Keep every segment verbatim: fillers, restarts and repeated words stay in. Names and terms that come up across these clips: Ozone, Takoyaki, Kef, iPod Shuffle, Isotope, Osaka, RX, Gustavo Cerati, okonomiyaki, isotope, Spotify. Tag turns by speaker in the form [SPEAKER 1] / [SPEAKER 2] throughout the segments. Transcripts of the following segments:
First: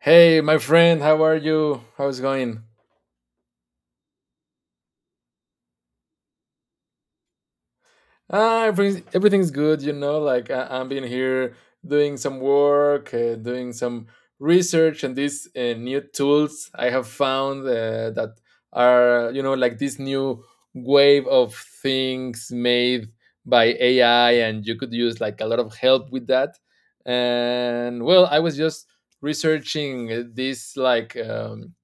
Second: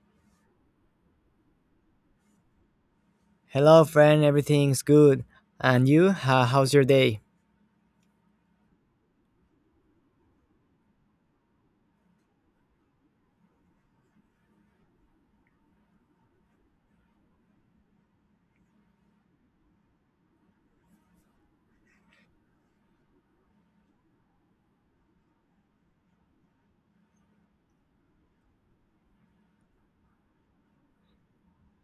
[SPEAKER 1] Hey, my friend, how are you? How's it going?
[SPEAKER 2] Hello, friend. Everything's good. And you? Ho- how's your day?
[SPEAKER 1] Ah, everything, everything's good, you know. Like I, I'm been here doing some work, uh, doing some research, and these uh, new tools I have found uh, that are, you know, like this new wave of things made by A I, and you could use like a lot of help with that. And well, I was just researching uh, this like um,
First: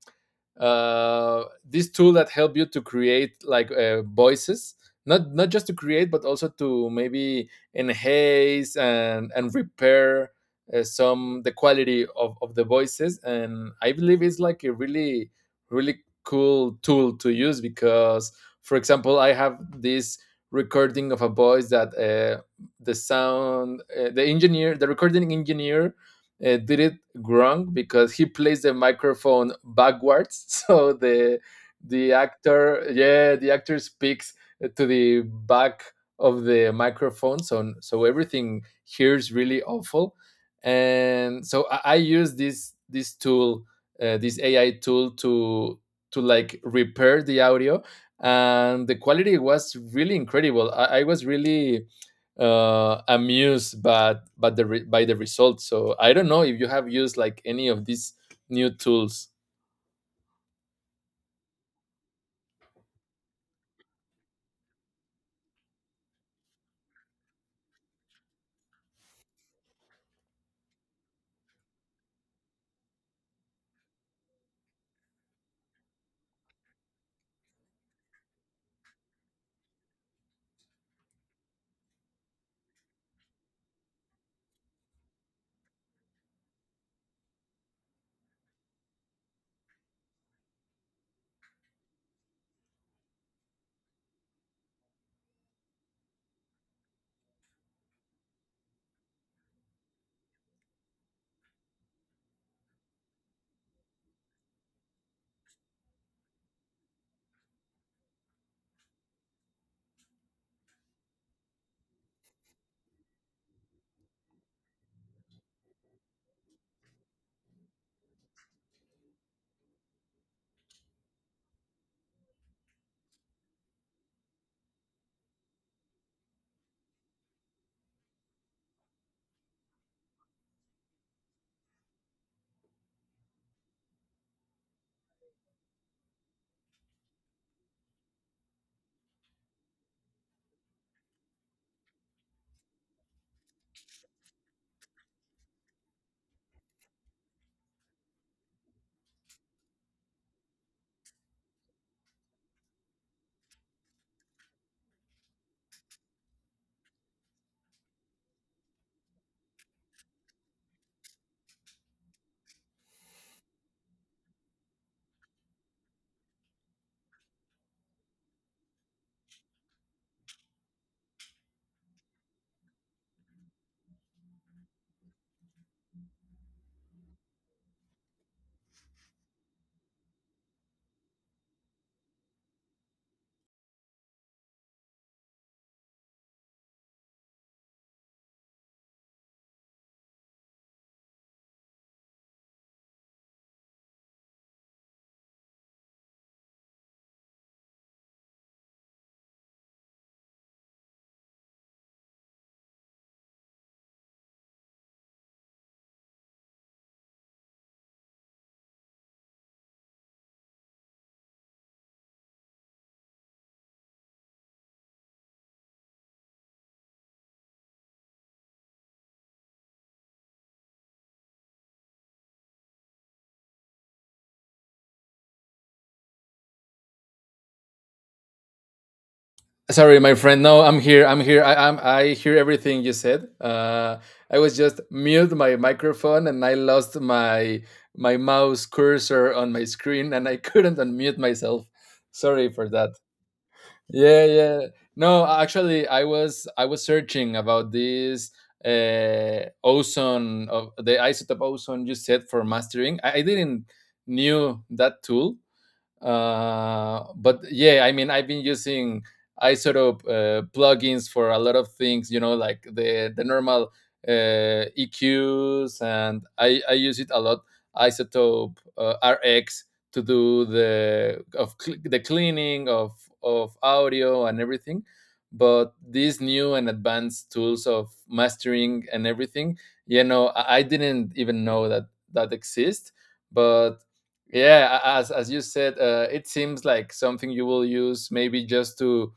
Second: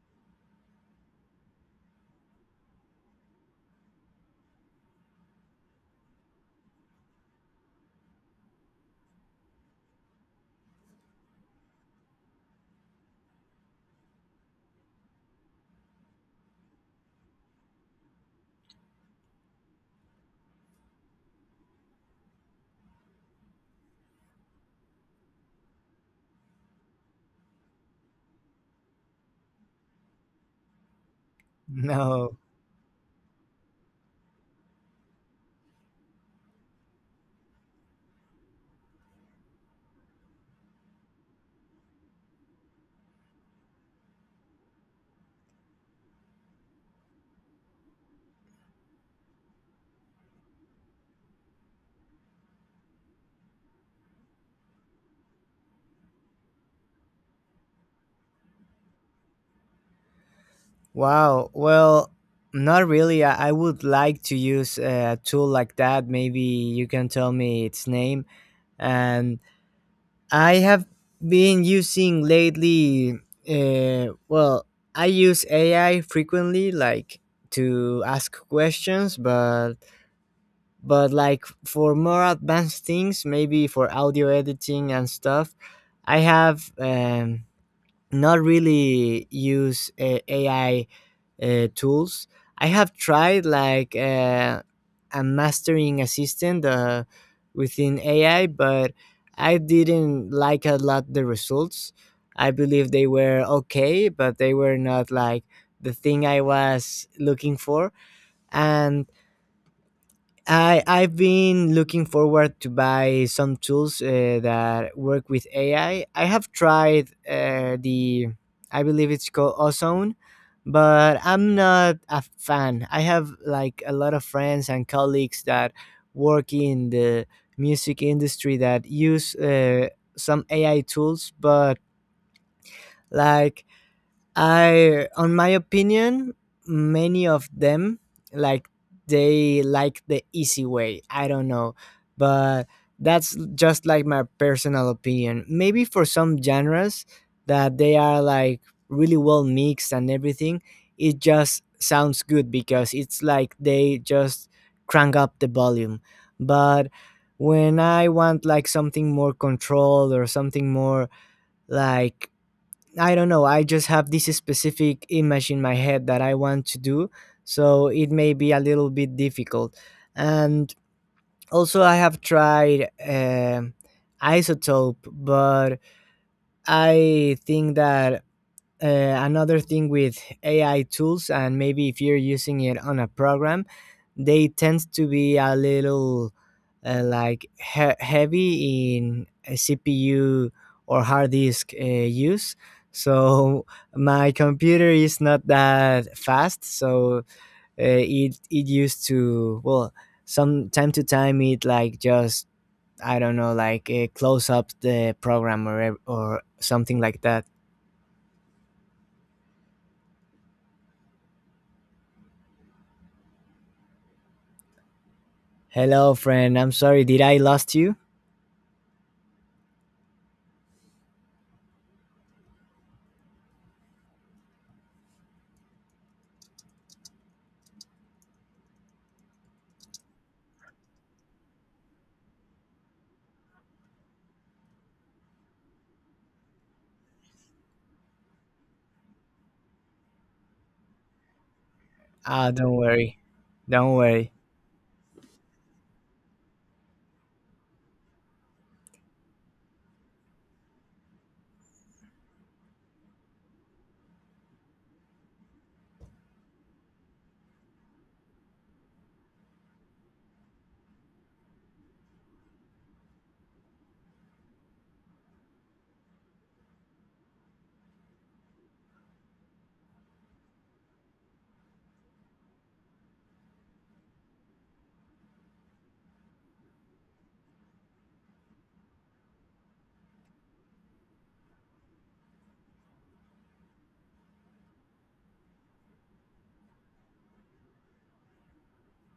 [SPEAKER 1] uh, this tool that help you to create like uh, voices not not just to create but also to maybe enhance and and repair uh, some the quality of, of the voices. And I believe it's like a really really cool tool to use because for example I have this recording of a voice that uh, the sound uh, the engineer the recording engineer uh, did it wrong because he placed the microphone backwards. So the the
[SPEAKER 2] No.
[SPEAKER 1] actor yeah the actor speaks to the back of the microphone. So so everything here is really awful, and so i, I use this this tool, uh, this AI tool to to like repair the audio. And the quality was really incredible. i, I was really uh, amused but but the re- by the results. So I don't know if you have used like any of these new tools.
[SPEAKER 2] Wow. Well, not really. I, I would like to use a tool like that. Maybe you can tell me its name. And I have been using lately, uh, well, I use A I frequently, like to ask questions, but but like for more advanced things, maybe for audio editing and stuff, I have um, not really use uh, A I uh, tools. I have tried like uh, a mastering assistant uh, within A I, but I didn't like a lot the results. I believe they were okay, but they were not like the thing I was looking for. And I I've been looking forward to buy some tools uh, that work with A I. I I have tried uh, the I believe it's called Ozone, but I'm not a fan. I have like a lot of friends and colleagues that work in the music industry that use uh, some A I tools, but like I, on my opinion, many of them like they like the easy way. I don't know, but that's just like my personal opinion. Maybe for some genres that they are like really well mixed and everything, it just sounds good because it's like they just crank up the volume. But when I want like something more controlled or something more like I don't know. I just have this specific image in my head that I want to do, so it may be a little bit difficult. And also, I have tried um isotope, but I think that uh, another thing with A I tools, and maybe if you're using it on a program, they tend to be a little uh, like he- heavy in a C P U or hard disk uh, use. So my computer is not that fast, so uh, it it used to well some time to time it like just I don't know like uh, close up the program or ev- or something like that. Hello, friend. I'm sorry. Did I lost you?
[SPEAKER 1] Sorry, my friend. No, I'm here. I'm here. I, I'm. I hear everything you said. Uh, I was just mute my microphone and I lost my my mouse cursor on my screen, and I couldn't unmute myself. Sorry
[SPEAKER 2] Ah,
[SPEAKER 1] for
[SPEAKER 2] don't
[SPEAKER 1] that.
[SPEAKER 2] worry. Don't
[SPEAKER 1] yeah
[SPEAKER 2] worry.
[SPEAKER 1] yeah no actually i was i was searching about this uh ozone of the isotope ozone you said for mastering. i, I didn't knew that tool, uh, but yeah, I mean, I've been using isotope uh, plugins for a lot of things. You know, like the the normal uh, E Qs, and I I use it a lot. Isotope uh, R X to do the of cl- the cleaning of of audio and everything. But these new and advanced tools of mastering and everything, you know, I, I didn't even know that that exist. But yeah, a- as as you said, uh, it seems like something you will use maybe just to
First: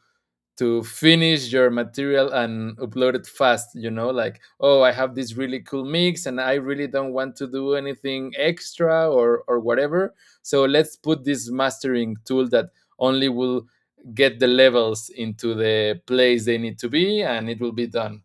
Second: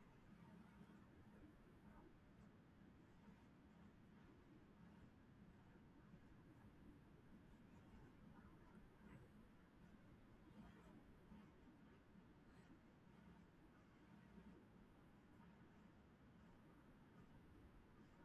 [SPEAKER 1] to finish your material and upload it fast, you know, like, oh, I have this really cool mix and I really don't want to do anything extra or or whatever. So let's put this mastering tool that only will get the levels into the place they need to be, and it will be done.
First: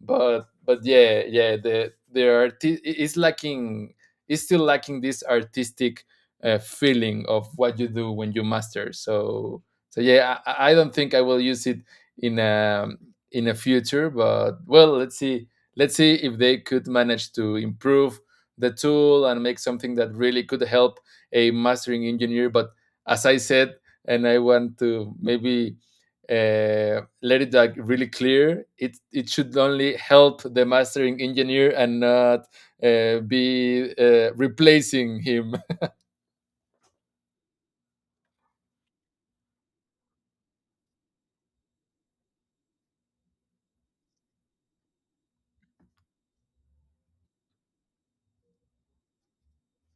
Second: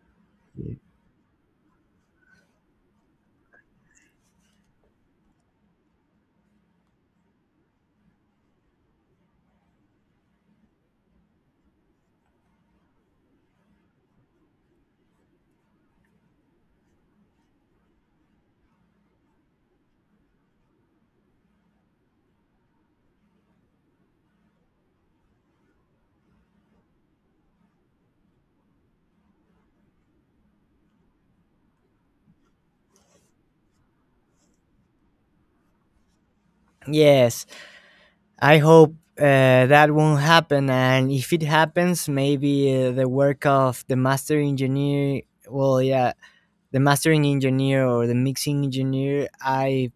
[SPEAKER 1] But but yeah yeah the the art is lacking, is still lacking this artistic uh, feeling of what you do when you master. So so yeah I, I don't think I will use it in um in the future. But well, let's see. Let's see if they could manage to improve the tool and make something that really could help a mastering engineer. But as I said, and I want to maybe uh, let it like really clear, it it should only help the mastering engineer and not uh, be uh, replacing him.
[SPEAKER 2] Yes, I hope uh, that won't happen. And if it happens, maybe uh, the work of the master engineer, well, yeah, the mastering engineer or the mixing engineer, I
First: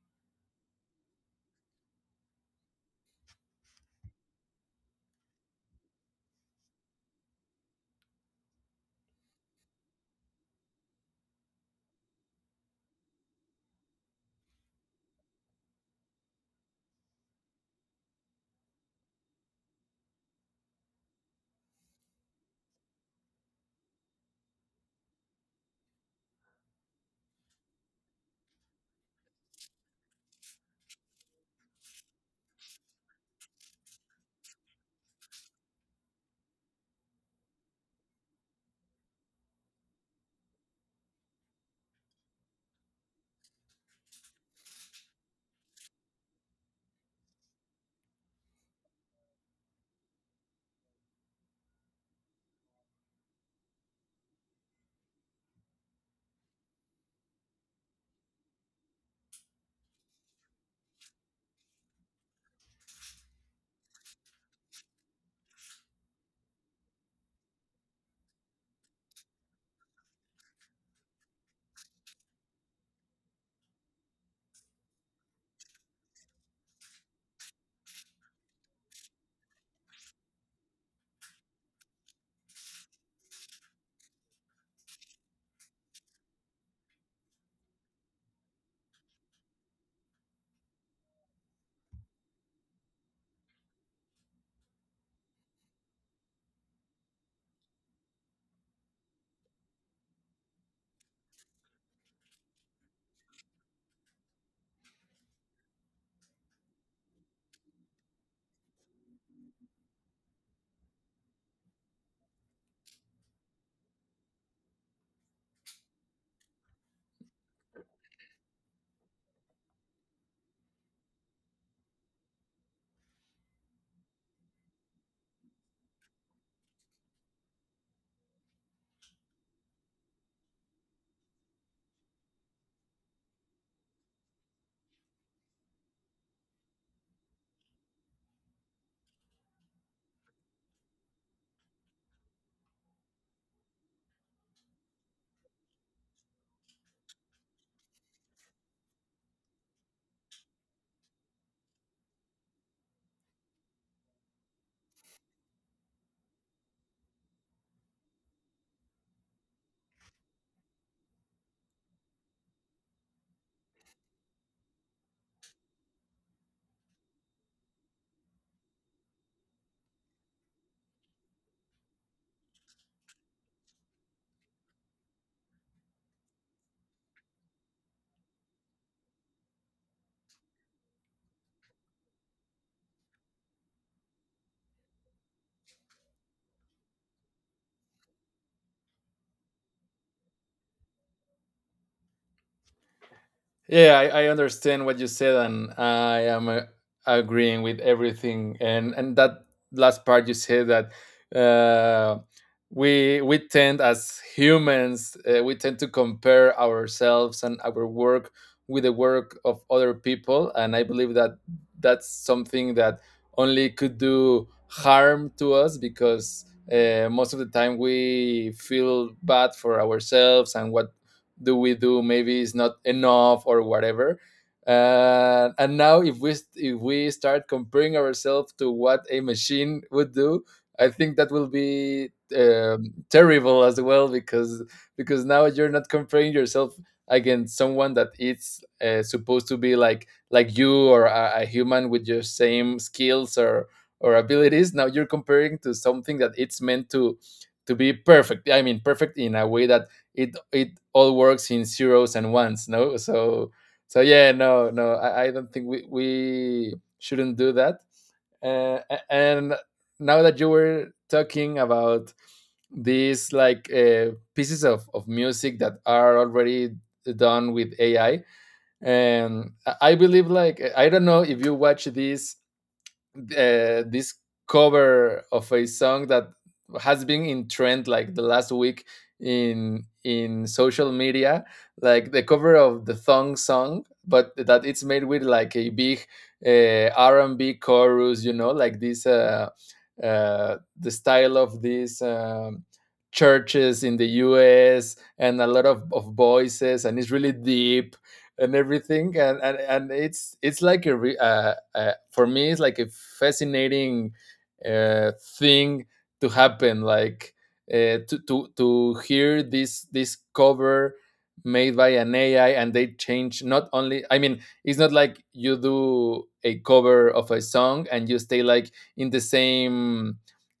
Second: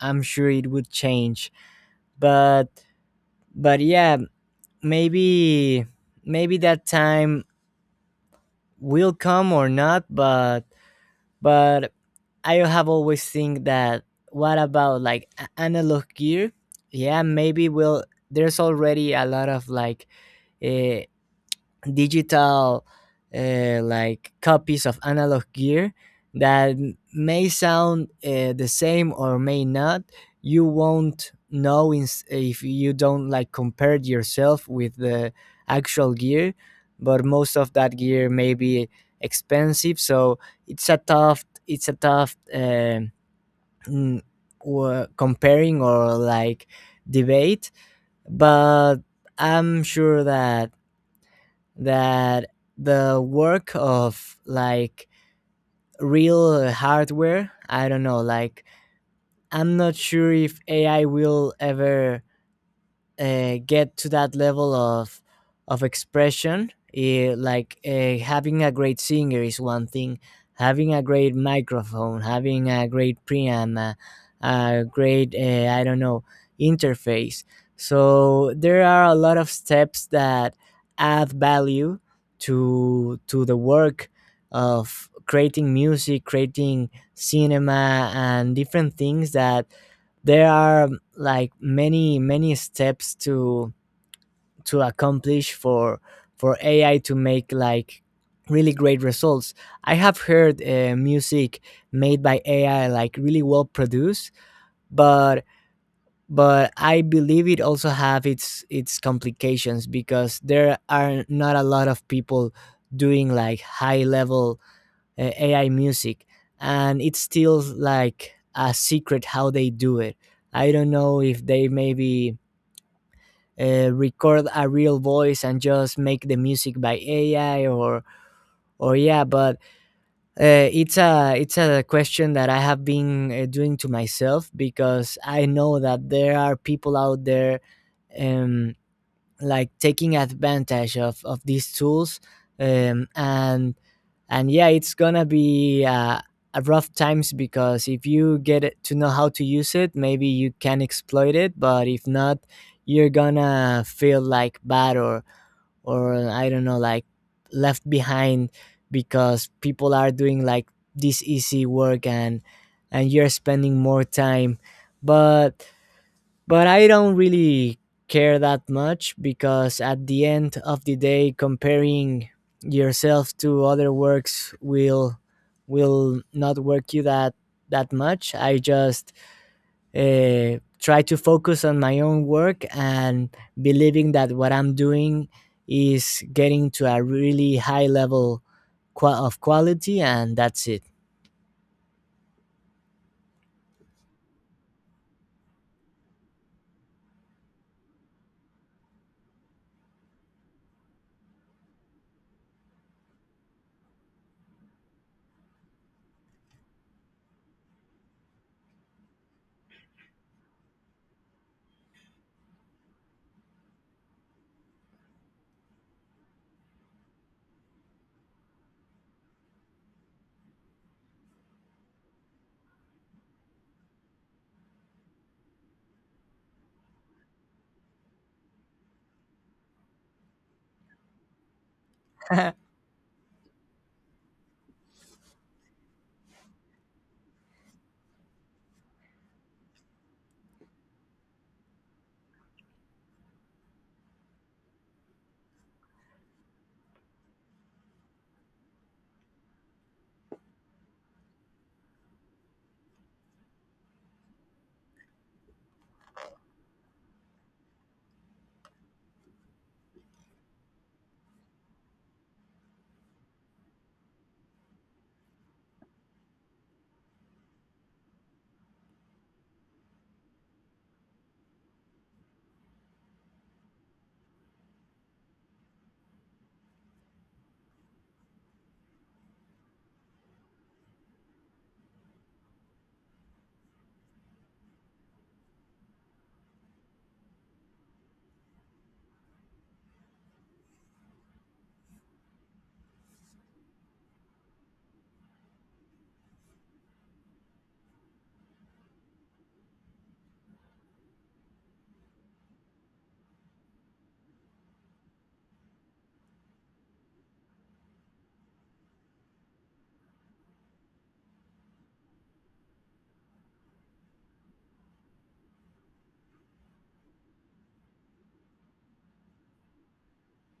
[SPEAKER 2] I'm sure it would change. But but yeah, maybe maybe that time will come or not. But but I have always think that what about like a- analog gear? Yeah, maybe will. There's already a lot of like uh, digital uh, like copies of analog gear that m- may sound uh, the same or may not. You won't know ins- if you don't like compare yourself with the actual gear, but most of that gear may be expensive, so it's a tough it's a tough um mm, wa- comparing or like debate. But I'm sure that that the work of like real hardware I don't know like I'm not sure if AI will ever uh, get to that level of of expression, eh, like uh, having a great singer is one thing, having a great microphone, having a great preamp, a, a great uh, I don't know, interface. So there are a lot of steps that add value to to the work of creating music, creating cinema and different things, that there are like many many steps to to accomplish for for AI to make like really great results. I have heard uh, music made by AI like really well produced, but but I believe it also have its its complications because there are not a lot of people doing like high level uh, A I music, and it's still like a secret how they do it. I don't know if they maybe uh, record a real voice and just make the music by A I or or yeah, but uh, it's a it's a question that I have been uh, doing to myself because I know that there are people out there. Um, like taking advantage of of these tools, um, and and yeah it's gonna be uh, a rough times because if you get it to know how to use it maybe you can exploit it but if not you're gonna feel like bad or or I don't know like left behind because people are doing like this easy work and and you're spending more time but but I don't really care that much because at the end of the day, comparing yourself to other works will will not work you that that much. I just uh, try to focus on my own work and believing that what I'm doing is getting to a really high level, qua- of quality, and that's it.
[SPEAKER 1] Yeah, I, I understand what you said, and I am uh, agreeing with everything. And and that last part you said that uh, we we tend as humans, uh, we tend to compare ourselves and our work with the work of other people. And I believe that that's something that only could do harm to us, because uh, most of the time we feel bad for ourselves, and what do we do maybe is not enough or whatever, uh, and now if we if we start comparing ourselves to what a machine would do, I think that will be um, terrible as well, because because now you're not comparing yourself against someone that it's uh, supposed to be like like you, or a, a human with your same skills or or abilities. Now you're comparing to something that it's meant to to be perfect. I mean, perfect in a way that it it all works in zeros and ones, no? So so yeah no no i, I don't think we, we shouldn't do that. uh, and now that you were talking about these like uh, pieces of, of music that are already done with AI, and i and I believe like, I don't know if you watch this uh, this cover of a song that has been in trend like the last week in in social media, like the cover of the thong song, but that it's made with like a big uh, R and B chorus, you know, like this uh, uh, the style of these um, churches in the U S and a lot of, of voices, and it's really deep and everything. And and, and it's it's like a re, uh, uh, for me it's like a fascinating uh, thing to happen, like uh, to, to to hear this this cover made by an AI. And they change not only, I mean it's not like you do a cover of a song and you stay like in the same,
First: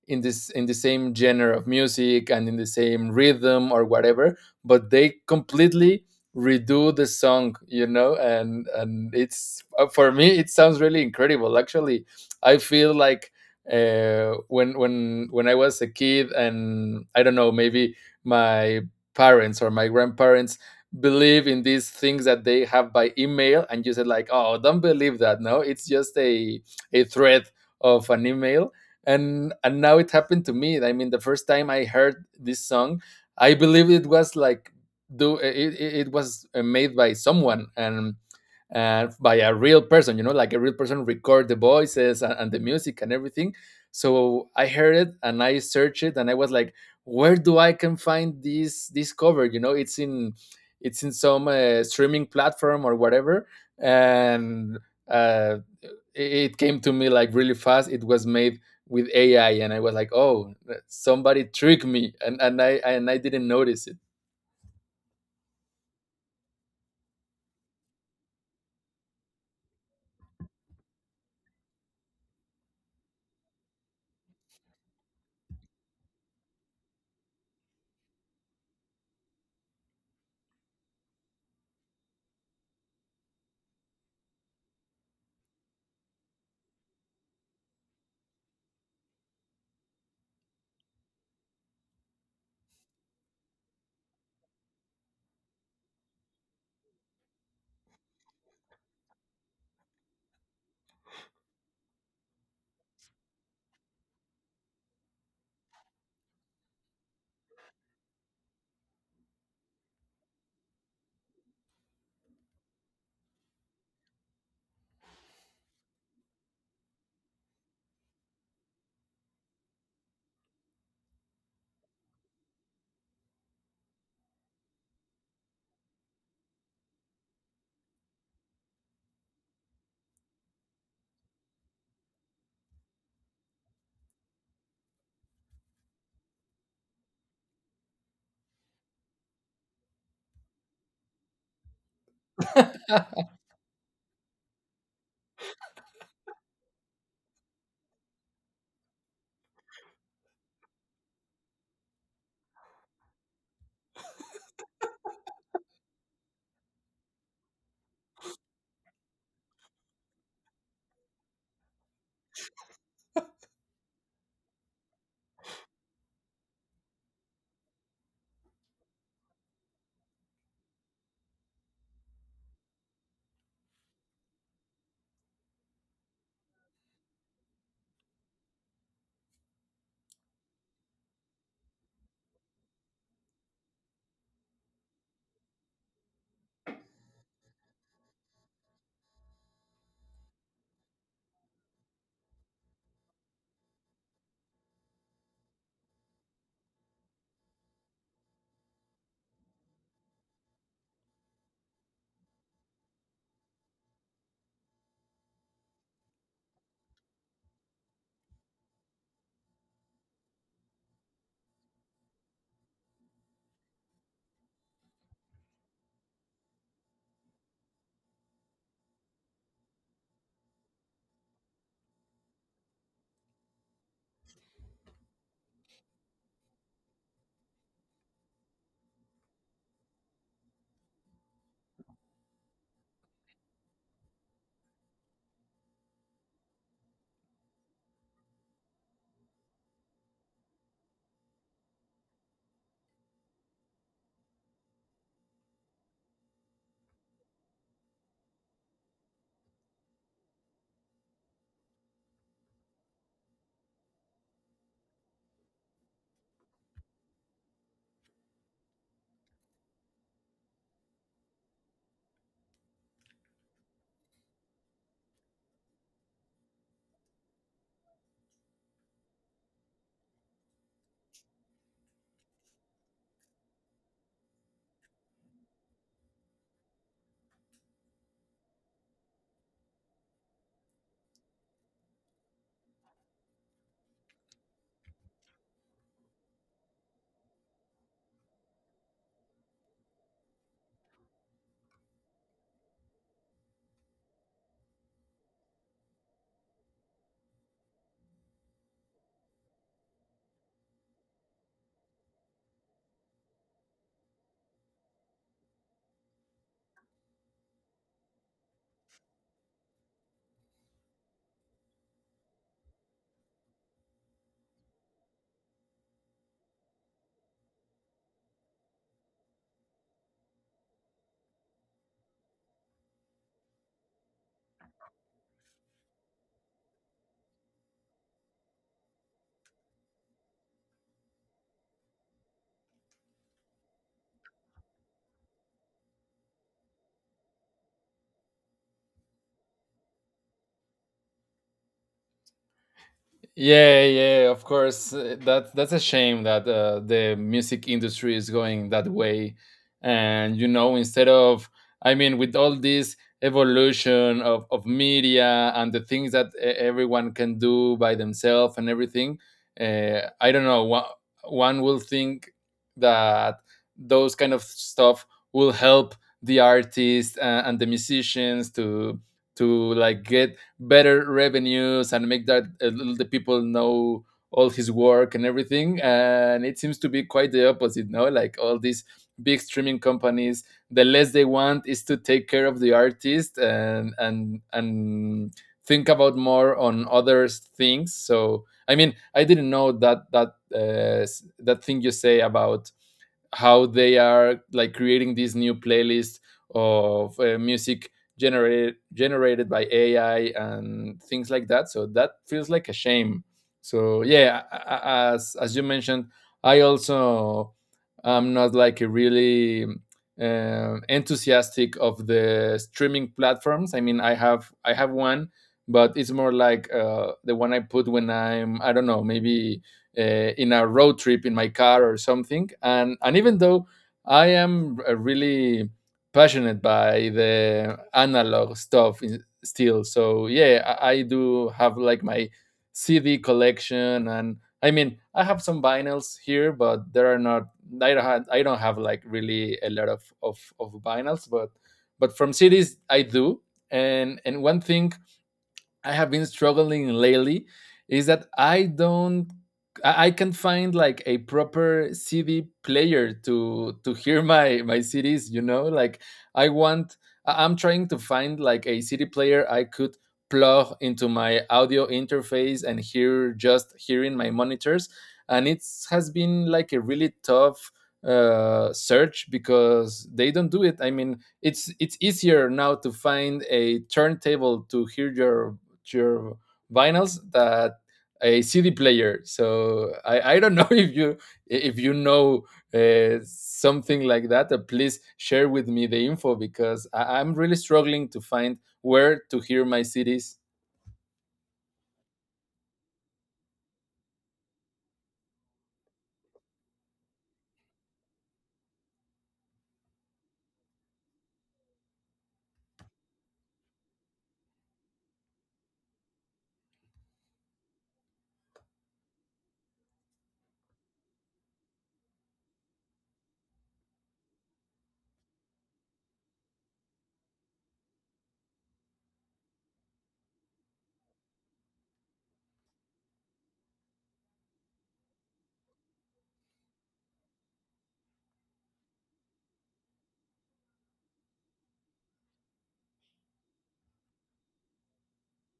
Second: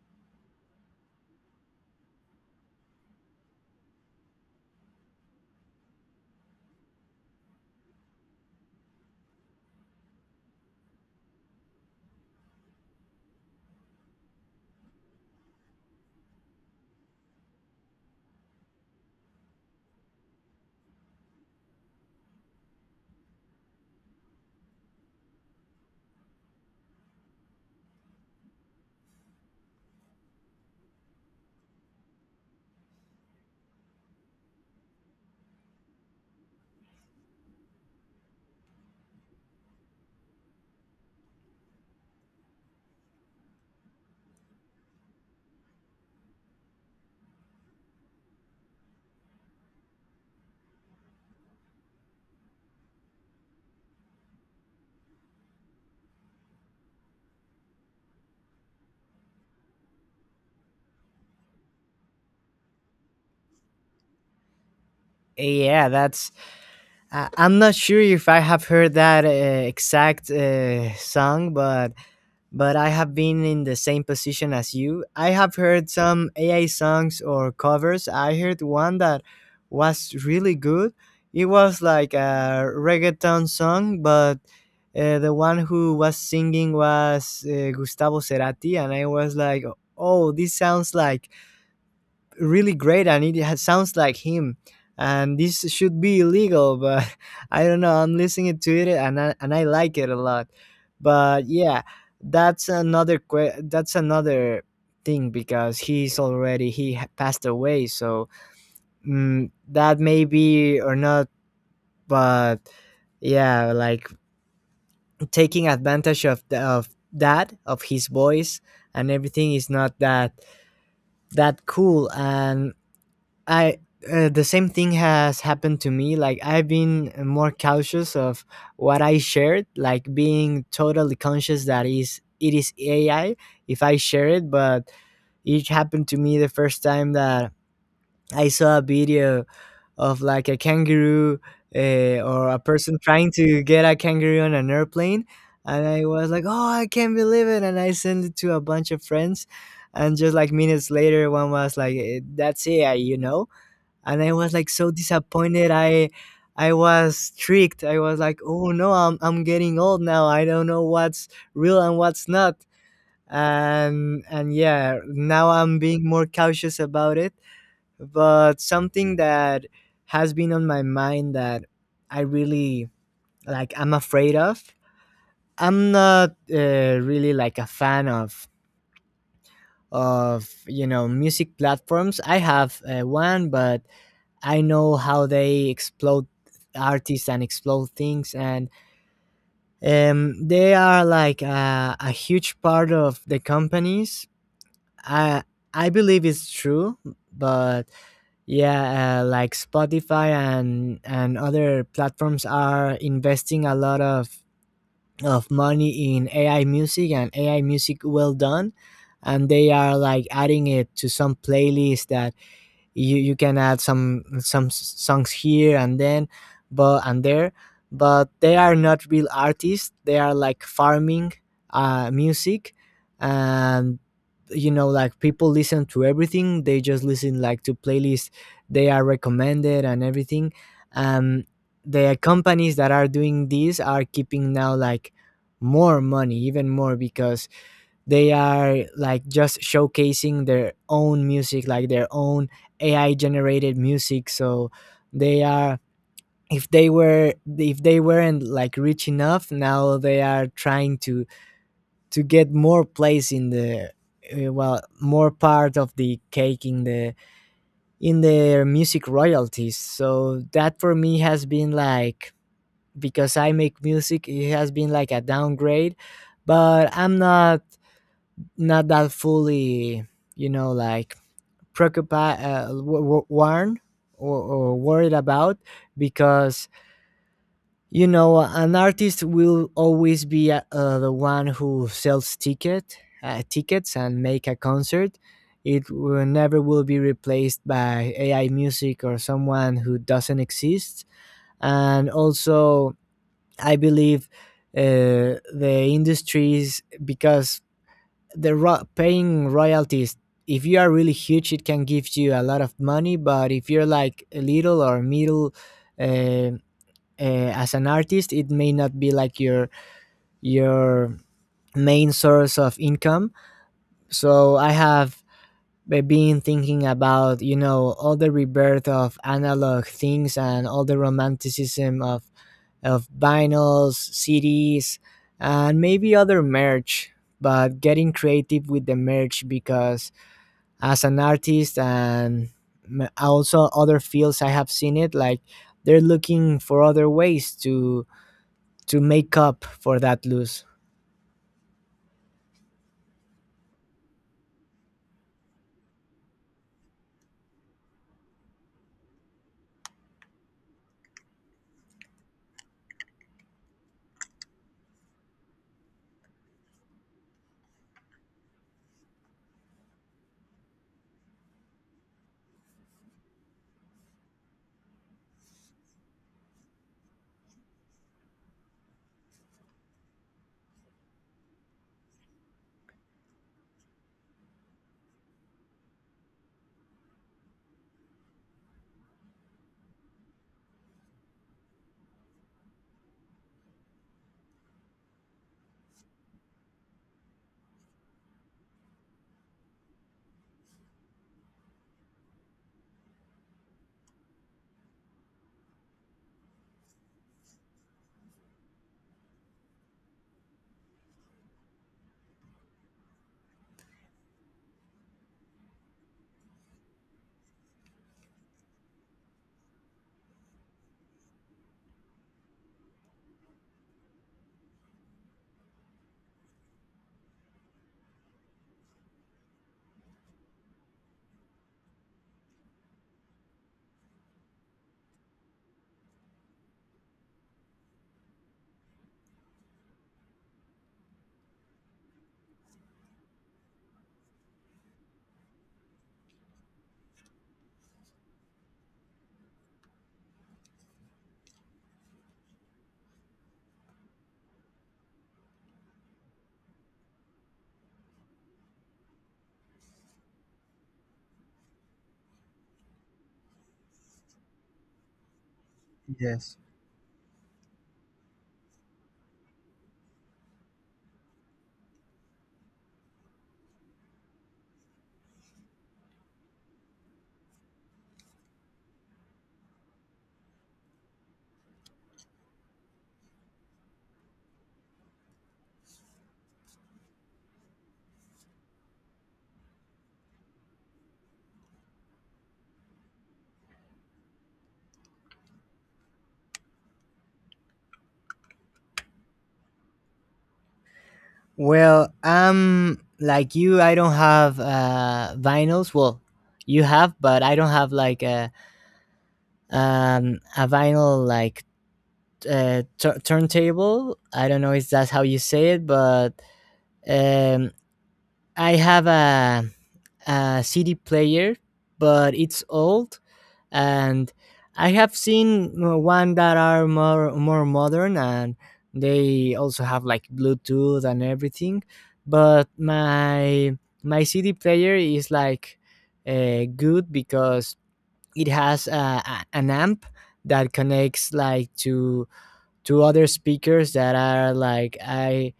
[SPEAKER 1] in this, in the same genre of music and in the same rhythm or whatever, but they completely redo the song, you know. And and it's uh, for me it sounds really incredible actually. I feel like uh when when when I was a kid and I don't know, maybe my parents or my grandparents believe in these things that they have by email, and you said like, oh don't believe that, no it's just a a thread of an email. and and now it happened to me. I mean, the first time I heard this song, I believe it was like do it, it it was uh, made by someone and uh, by a real person, you know, like a real person record the voices and, and the music and everything. So I heard it and I searched it and I was like, where do I can find this this cover, you know, it's in it's in some uh, streaming platform or whatever. And uh, it it came to me like really fast. It was made with AI, and I was like, oh, somebody tricked me, and, and i, and I didn't notice it.
[SPEAKER 2] Yeah, that's I- I'm not sure if I have heard that uh, exact uh, song, but but I have been in the same position as you. I have heard some A I songs or covers. I heard one that was really good. It was like a reggaeton song, but uh, the one who was singing was uh, Gustavo Cerati, and I was like, "Oh, this sounds like really great and it has, sounds like him and this should be illegal." But I don't know, I'm listening to it and I, and I like it a lot. But yeah, that's another que- that's another thing because he's already he ha- passed away, so mm, that may be or not. But yeah like taking advantage of the, of that of his voice and everything is not that that cool. And I, uh, the same thing has happened to me. Like I've been more cautious of what I shared, like being totally conscious that is it is A I if I share it. But it happened to me the first time that I saw a video of like a kangaroo uh, or a person trying to get a kangaroo on an airplane, and I was like, "Oh, I can't believe it!" And I sent it to a bunch of friends, and just like minutes later, one was like, "Eh, that's A I," you know, and I was like so disappointed. I I was tricked. I was like, oh no, I'm I'm getting old now. I don't know what's real and what's not. And and yeah, now I'm being more cautious about it. But something that has been on my mind that I really like I'm afraid of. I'm not uh, really like a fan of of you know music platforms. I have uh, one, but I know how they explode artists and explode things, and um, they are like a, a huge part of the companies. I I believe it's true, but yeah, uh, like Spotify and and other platforms are investing a lot of of money in A I music and A I music well done, and they are like adding it to some playlists that you you can add some some s- songs here and then but and there but they are not real artists, they are like farming uh music. And you know like people listen to everything, they just listen like to playlists they are recommended and everything. Um, the companies that are doing this are keeping now like more money, even more, because they are like just showcasing their own music, like their own AI generated music. So they are if they were if they weren't like rich enough, now they are trying to to get more place in the uh, well more part of the cake in the in their music royalties. So that for me has been like because I make music it has been like a downgrade. But I'm not not that fully, you know, like preoccupied, uh, w- w- worn or, or worried about because you know an artist will always be uh, uh, the one who sells ticket uh, tickets and make a concert. It will never will be replaced by A I music or someone who doesn't exist. And also, I believe uh, the industries because the ro- paying royalties if you are really huge it can give you a lot of money but if you're like little or middle uh, uh, as an artist it may not be like your your main source of income. So I have be- been thinking about you know all the rebirth of analog things and all the romanticism of of vinyls, cds and maybe other merch but getting creative with the merch because as an artist and m- also other fields I have seen it like they're looking for other ways to to make up for that loss.
[SPEAKER 1] Yeah, yeah, of course. Uh, That that's a shame that uh, the music industry is going that way. And you know, instead of, I mean, with all this evolution of, of media and the things that e- everyone can do by themselves and everything, uh, I don't know. One, one will think that those kind of stuff will help the artists and, and the musicians to to like get better revenues and make that uh, the people know all his work and everything. And it seems to be quite the opposite, no? Like all these big streaming companies, the less they want is to take care of the artist, and and and think about more on other things. So I mean, I didn't know that that uh, s- that thing you say about how they are like creating this new playlist of uh, music generated generated by A I and things like that. So that feels like a shame. So yeah, a- a- as as you mentioned, I also am not like a really um enthusiastic of the streaming platforms. I mean, I have I have one, but it's more like uh, the one I put when I'm I don't know, maybe uh, in a road trip in my car or something. And and even though I am uh, really passionate by the analog stuff in, still, so yeah, I, I do have like my C D collection. And I mean, I have some vinyls here, but there are not. I don't have, I don't have like really a lot of of, of vinyls, but but from C Ds I do. And and one thing I have been struggling lately is that I don't I I can't find like a proper C D player to to hear my my C Ds, you know? Like I
[SPEAKER 2] Yes.
[SPEAKER 1] want, I- I'm trying to find like a C D player I could plug into my audio interface and hear, just hearing my monitors. And it has been like a really tough uh search because they don't do it. I mean, it's it's easier now to find a turntable to hear your your vinyls that a C D player. So I, I don't know if you if you know uh, something like that. Uh, please share with me the info because I, I'm really struggling to find where to hear my C Ds.
[SPEAKER 2] Well, I'm like you, I don't have uh vinyls, well you have but I don't have like a um a vinyl like uh, tur turntable, I don't know if that's how you say it, but um I have a, a C D player but it's old. And I have seen uh, one that are more more modern and they also have like Bluetooth and everything. But my my C D player is like uh, good because it has uh, a, an amp that connects like to to other speakers that are like I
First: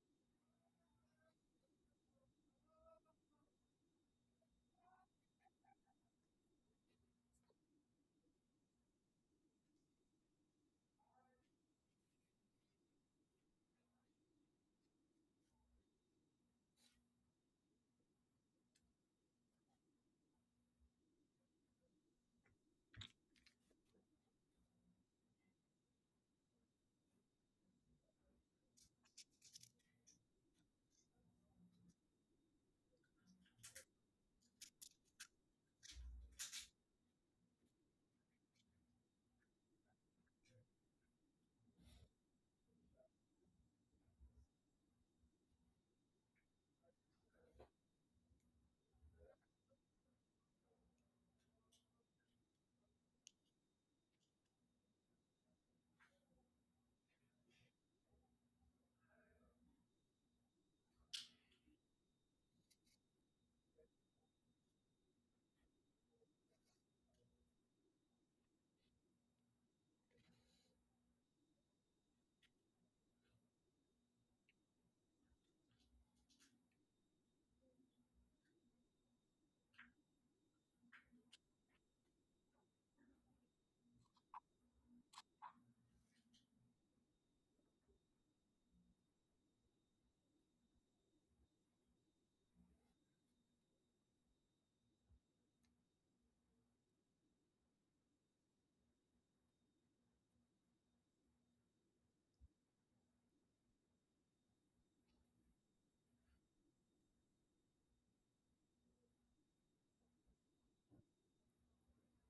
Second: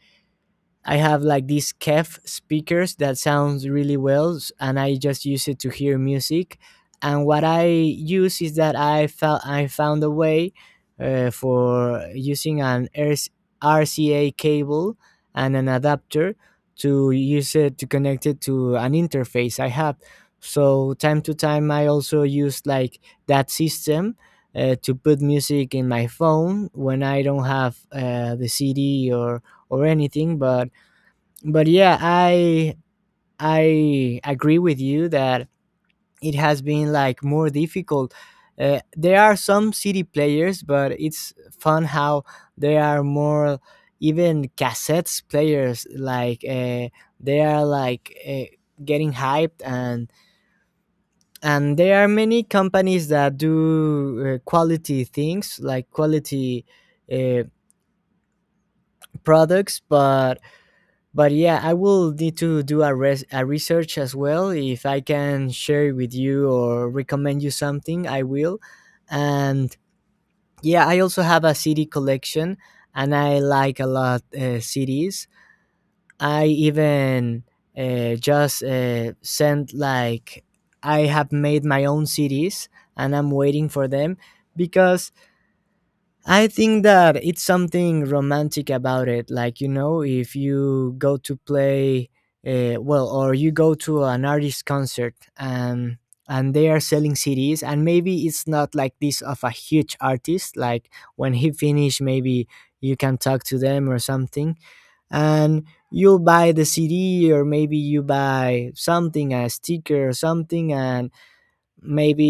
[SPEAKER 2] I have like these Kef speakers that sounds really well, s- and I just use it to hear music. And what I use is that I found I found a way uh, for using an RC R C A cable and an adapter to use it to connect it to an interface I have. So time to time, I also use like that system. Uh, to put music in my phone when I don't have uh, the C D or or anything, but but yeah i i agree with you that it has been like more difficult. Uh, there are some city players, but it's fun how there are more, even cassettes players, like uh, they are like uh, getting hyped. and and there are many companies that do uh, quality things, like quality uh, products. but But yeah, I will need to do a, res- a research as well. If I can share it with you or recommend you something, I will. And yeah, I also have a C D collection, and I like a lot uh, C Ds. I even uh, just uh, sent like, I have made my own C Ds and I'm waiting for them because I think that it's something romantic about it. Like, you know, if you go to play, uh, well, or you go to an artist concert, and and they are selling C Ds, and maybe it's not like this of a huge artist. Like, when he finish, maybe you can talk to them or something, and you'll buy the C D, or maybe you buy something, a sticker or something, and maybe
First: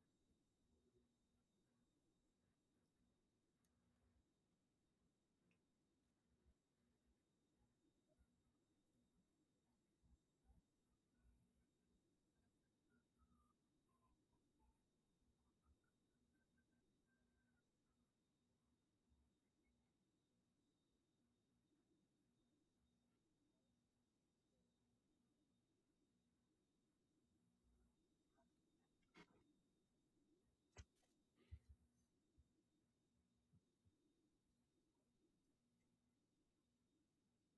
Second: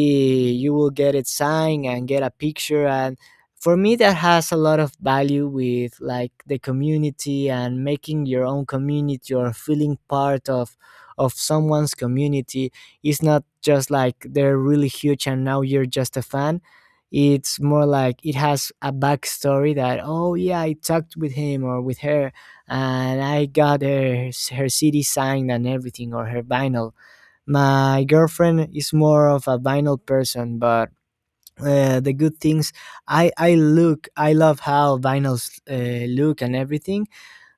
[SPEAKER 2] you will get it signed and get a picture. And for me that has a lot of value, with like the community and making your own community, or feeling part of of someone's community. It's not just like they're really huge and now you're just a fan. It's more like it has a backstory, that oh yeah, I talked with him or with her, and I got her her CD signed and everything, or her vinyl. My girlfriend is more of a vinyl person, but uh, the good things, i i look, I love how vinyls uh, look and everything.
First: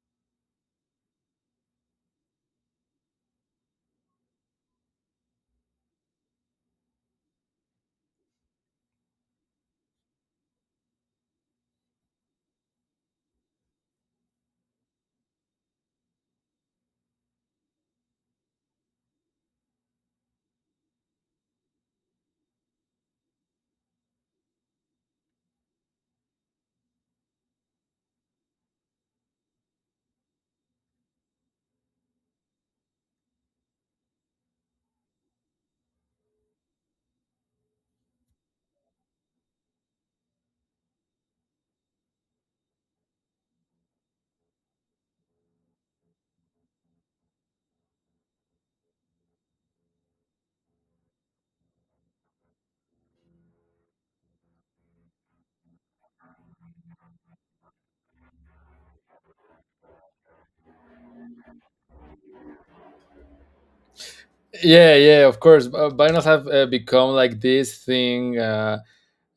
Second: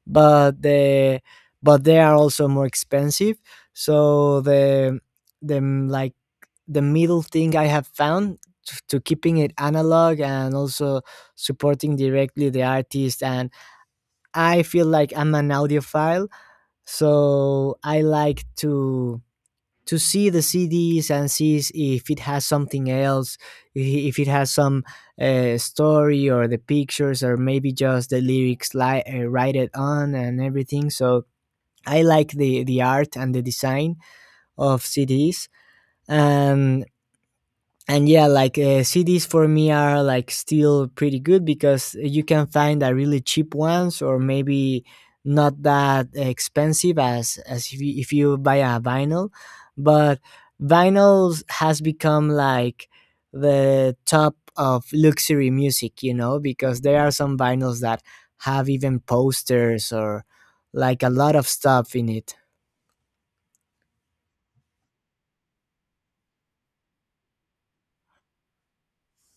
[SPEAKER 2] But the, but they are also more expensive. So the, the mm, like the middle thing I have found, t- to keeping it analog and also supporting directly the artist. And I feel like I'm an audiophile, so I like to to see the C Ds and see if it has something else, if it has some uh, story, or the pictures, or maybe just the lyrics li- uh, write it on and everything. So I like the the art and the design of C Ds. And and yeah, like uh, cds for me are like still pretty good, because you can find a really cheap ones, or maybe not that expensive as as if you, if you buy a vinyl. But vinyls has become like the top of luxury music, you know, because there are some vinyls that have even posters, or like a lot of stuff in it.
[SPEAKER 1] Yeah, yeah, of course. Uh, Vinyls have uh, become like this thing. Uh,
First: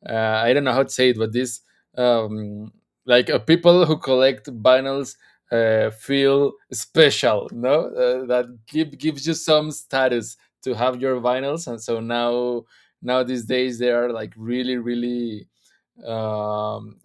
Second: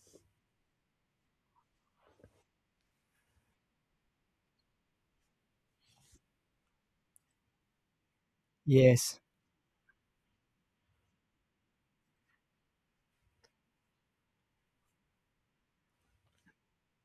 [SPEAKER 1] uh, I don't know how to say it, but this um, like uh, people who collect vinyls uh, feel special, no? Uh, that give,
[SPEAKER 2] Yes.
[SPEAKER 1] gives you some status to have your vinyls, and so now now these days they are like really really um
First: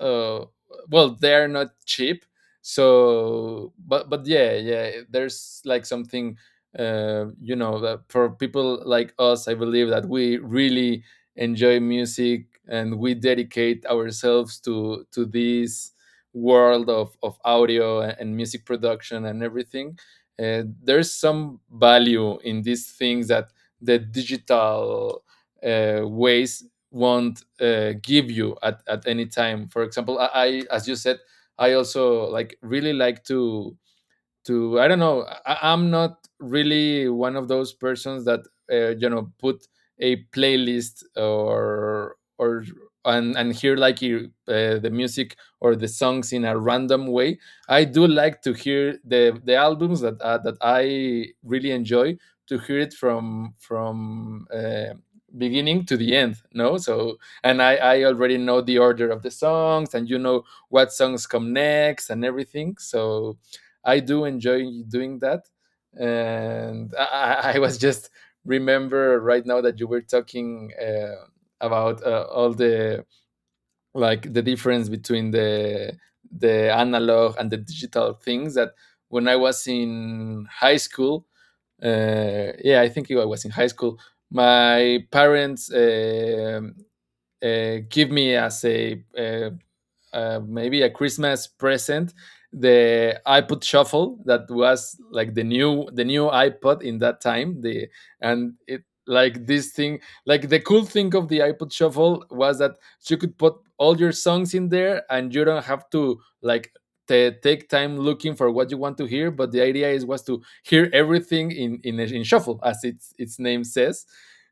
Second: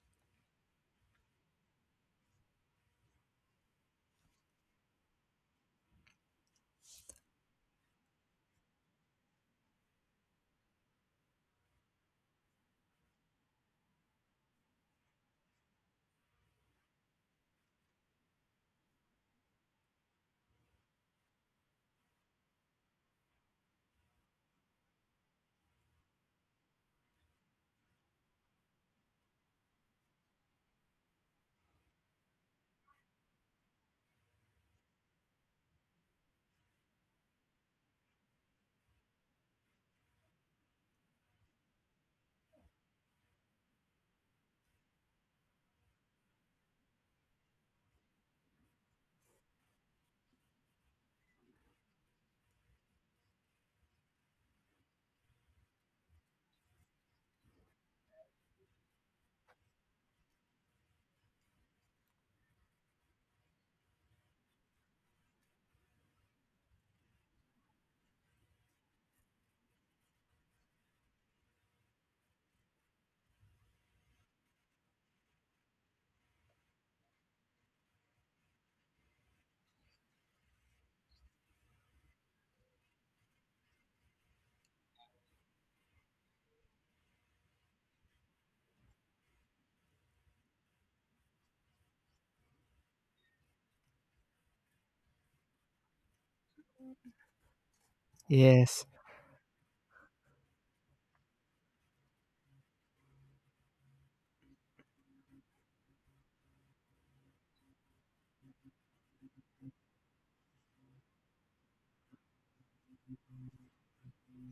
[SPEAKER 1] uh well they're not cheap, so but but yeah, yeah, there's like something, uh you know that for people like us, I believe that we really enjoy music and we dedicate ourselves to to this world of of audio a- and music production and everything. Uh, there's some value in these things that the digital uh, ways won't uh, give you at, at any time. For example, I, I as you said, I also like, really like to to I don't know, I, I'm not really one of those persons that uh, you know put a playlist or or and and hear like you- uh, the music or the songs in a random way. I do like to hear the the albums that uh, that I really enjoy, to hear it from from uh, beginning to the end, no? So and i i already know the order of the songs and you know what songs come next and everything, so I do enjoy doing that. And I, I was just remember right now that you were talking uh, about uh, all the, like the difference between the the analog and the digital things, that when I was in high school, uh, yeah, I think I was in high school. My parents uh, uh, give me as a, uh, uh, maybe a Christmas present, the iPod Shuffle, that was like the new, the new iPod in that time. The, and it
[SPEAKER 2] Yes.
[SPEAKER 1] like this thing, like the cool thing of the iPod Shuffle was that you could put all your songs in there and you don't have to like ta- take time looking for what you want to hear, but the idea is, was to hear everything in in, in shuffle, as its its name says.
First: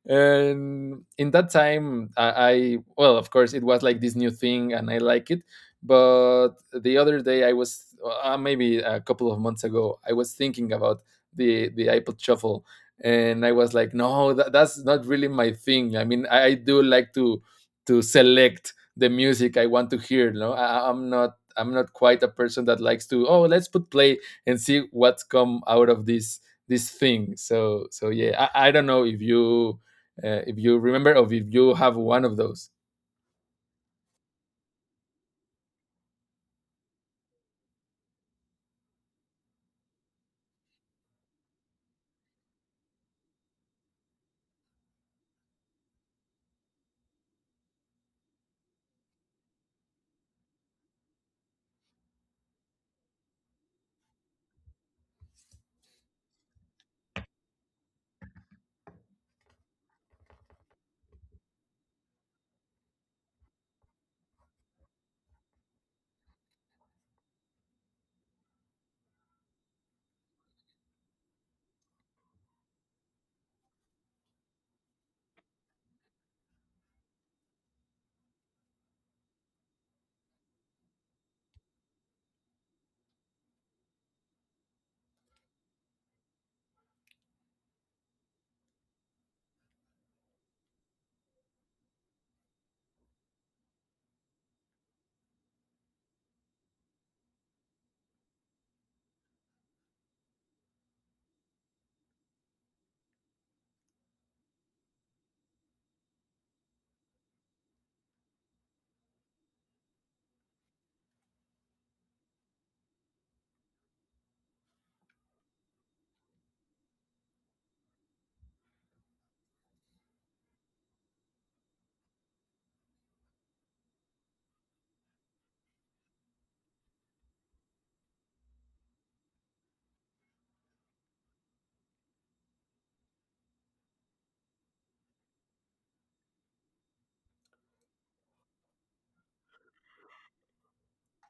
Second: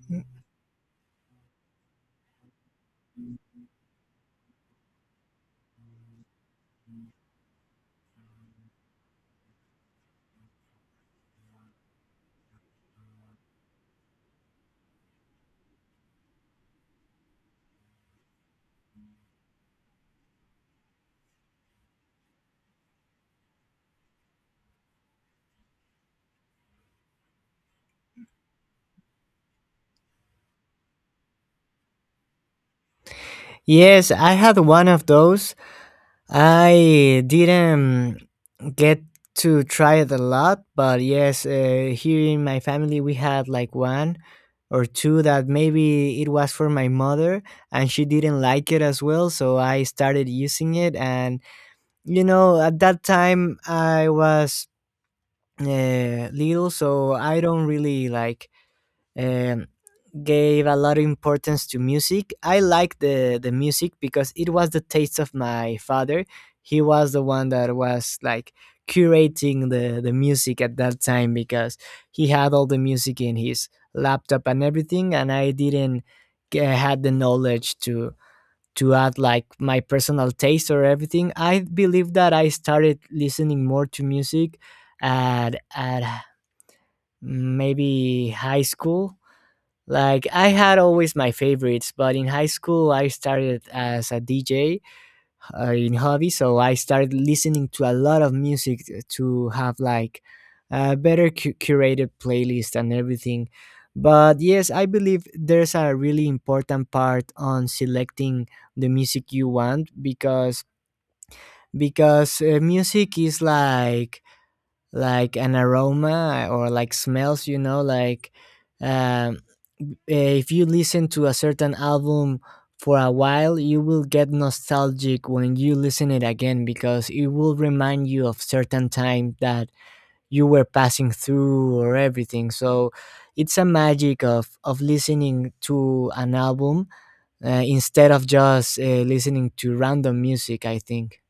[SPEAKER 1] And in that time, I, I, well of course it was like this new thing and I like it. But the other day, I was, uh, maybe a couple of months ago, I was thinking about the the iPod Shuffle, and I was like, no, that, that's not really my thing. I mean, I, I do like to to select the music I want to hear. No, I, I'm not. I'm not quite a person that likes to, oh, let's put play and see what's come out of this this thing. So so yeah, I, I don't know if you, uh, if you remember or if you have one of those.
[SPEAKER 2] Yes, I had one of those. I didn't get to try it a lot, but yes, uh, here in my family we had like one or two, that maybe it was for my mother and she didn't like it as well, so I started using it. And you know, at that time I was uh, little, so I don't really like. Um, Gave a lot of importance to music. I liked the the music because it was the taste of my father. He was the one that was like curating the the music at that time, because he had all the music in his laptop and everything, and I didn't g- had the knowledge to to add like my personal taste or everything. I believe that I started listening more to music at at maybe high school. Like I had always my favorites, but in high school I started as a D J uh, in hobby, so I started listening to a lot of music to have like a better cu- curated playlist and everything. But yes, I believe there's a really important part on selecting the music you want, because because uh, music is like like an aroma, or like smells, you know, like um, if you listen to a certain album for a while, you will get nostalgic when you listen it again, because it will remind you of certain time that you were passing through or everything. So it's a magic of of listening to an album uh, instead of just uh, listening to random music, I think.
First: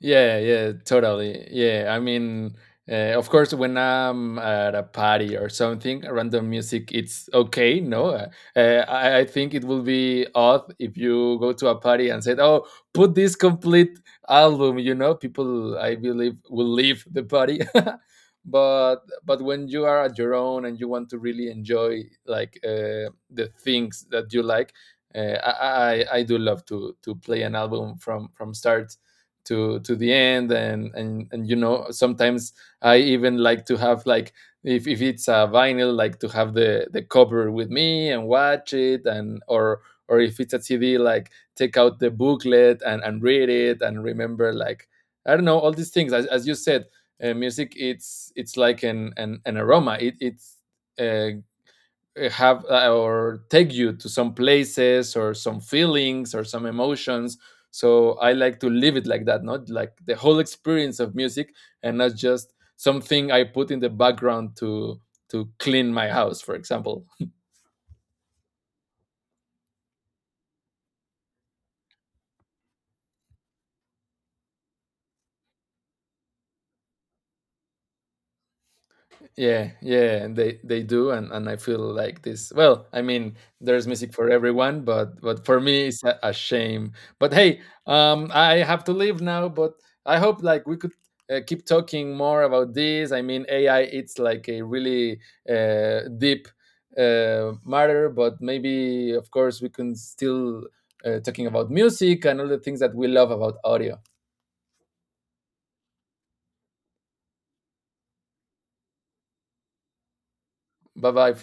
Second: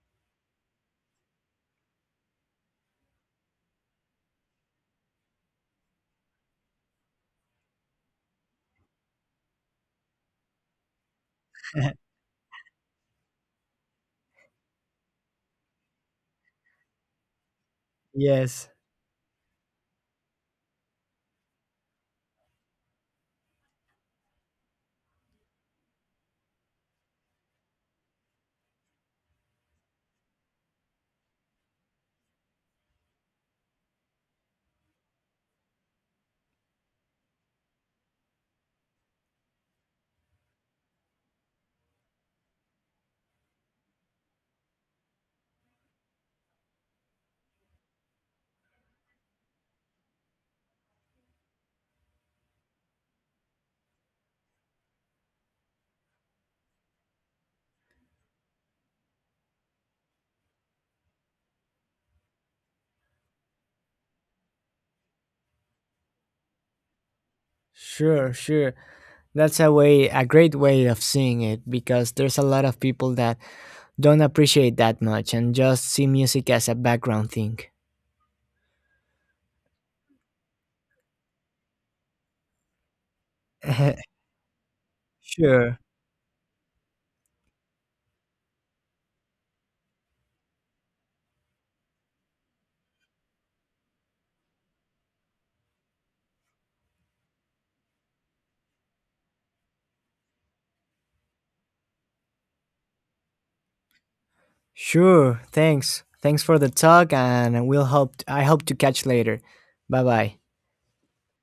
[SPEAKER 1] Yeah, yeah, totally. Yeah, I mean, uh, of course, when I'm at a party or something, random music, it's okay. No, uh, uh, I, I think it will be odd if you go to a party and said, "Oh, put this complete album." You know, people, I believe, will leave the party.
[SPEAKER 2] Yes.
[SPEAKER 1] but but when you are at your own and you want to really enjoy like uh, the things that you like, uh, I, I I do love to to play an album from from start to to the end, and and and you know, sometimes I even like to have like, if, if it's a vinyl, like to have the the cover with me and watch it, and or or if it's a CD, like take out the booklet and and read it and remember, like, I don't know, all these things. As, as you said, uh, music, it's it's like an an, an aroma. It it's uh, uh, have, uh, or take you to some places or some feelings or some emotions. So I like to live it like that, not like the whole experience of music, and not just something I put in the background to to clean my house, for example.
[SPEAKER 2] Sure, sure. That's a way, a great way of seeing it, because there's a lot of people that don't appreciate that much, and just see music as a background thing.
[SPEAKER 1] Yeah, yeah, they they do, and and I feel like this. Well, I mean, there's music for everyone, but but for
[SPEAKER 2] sure.
[SPEAKER 1] me, it's a, a shame. But hey, um, I have to leave now. But I hope like we could uh, keep talking more about this. I mean, A I, it's like a really uh, deep uh, matter, but maybe of course we can still uh, talking about music and all the things that we love about audio.
[SPEAKER 2] Sure. Thanks. Thanks for the talk, and we'll hope, I hope to catch later. Bye-bye.
[SPEAKER 1] Bye bye.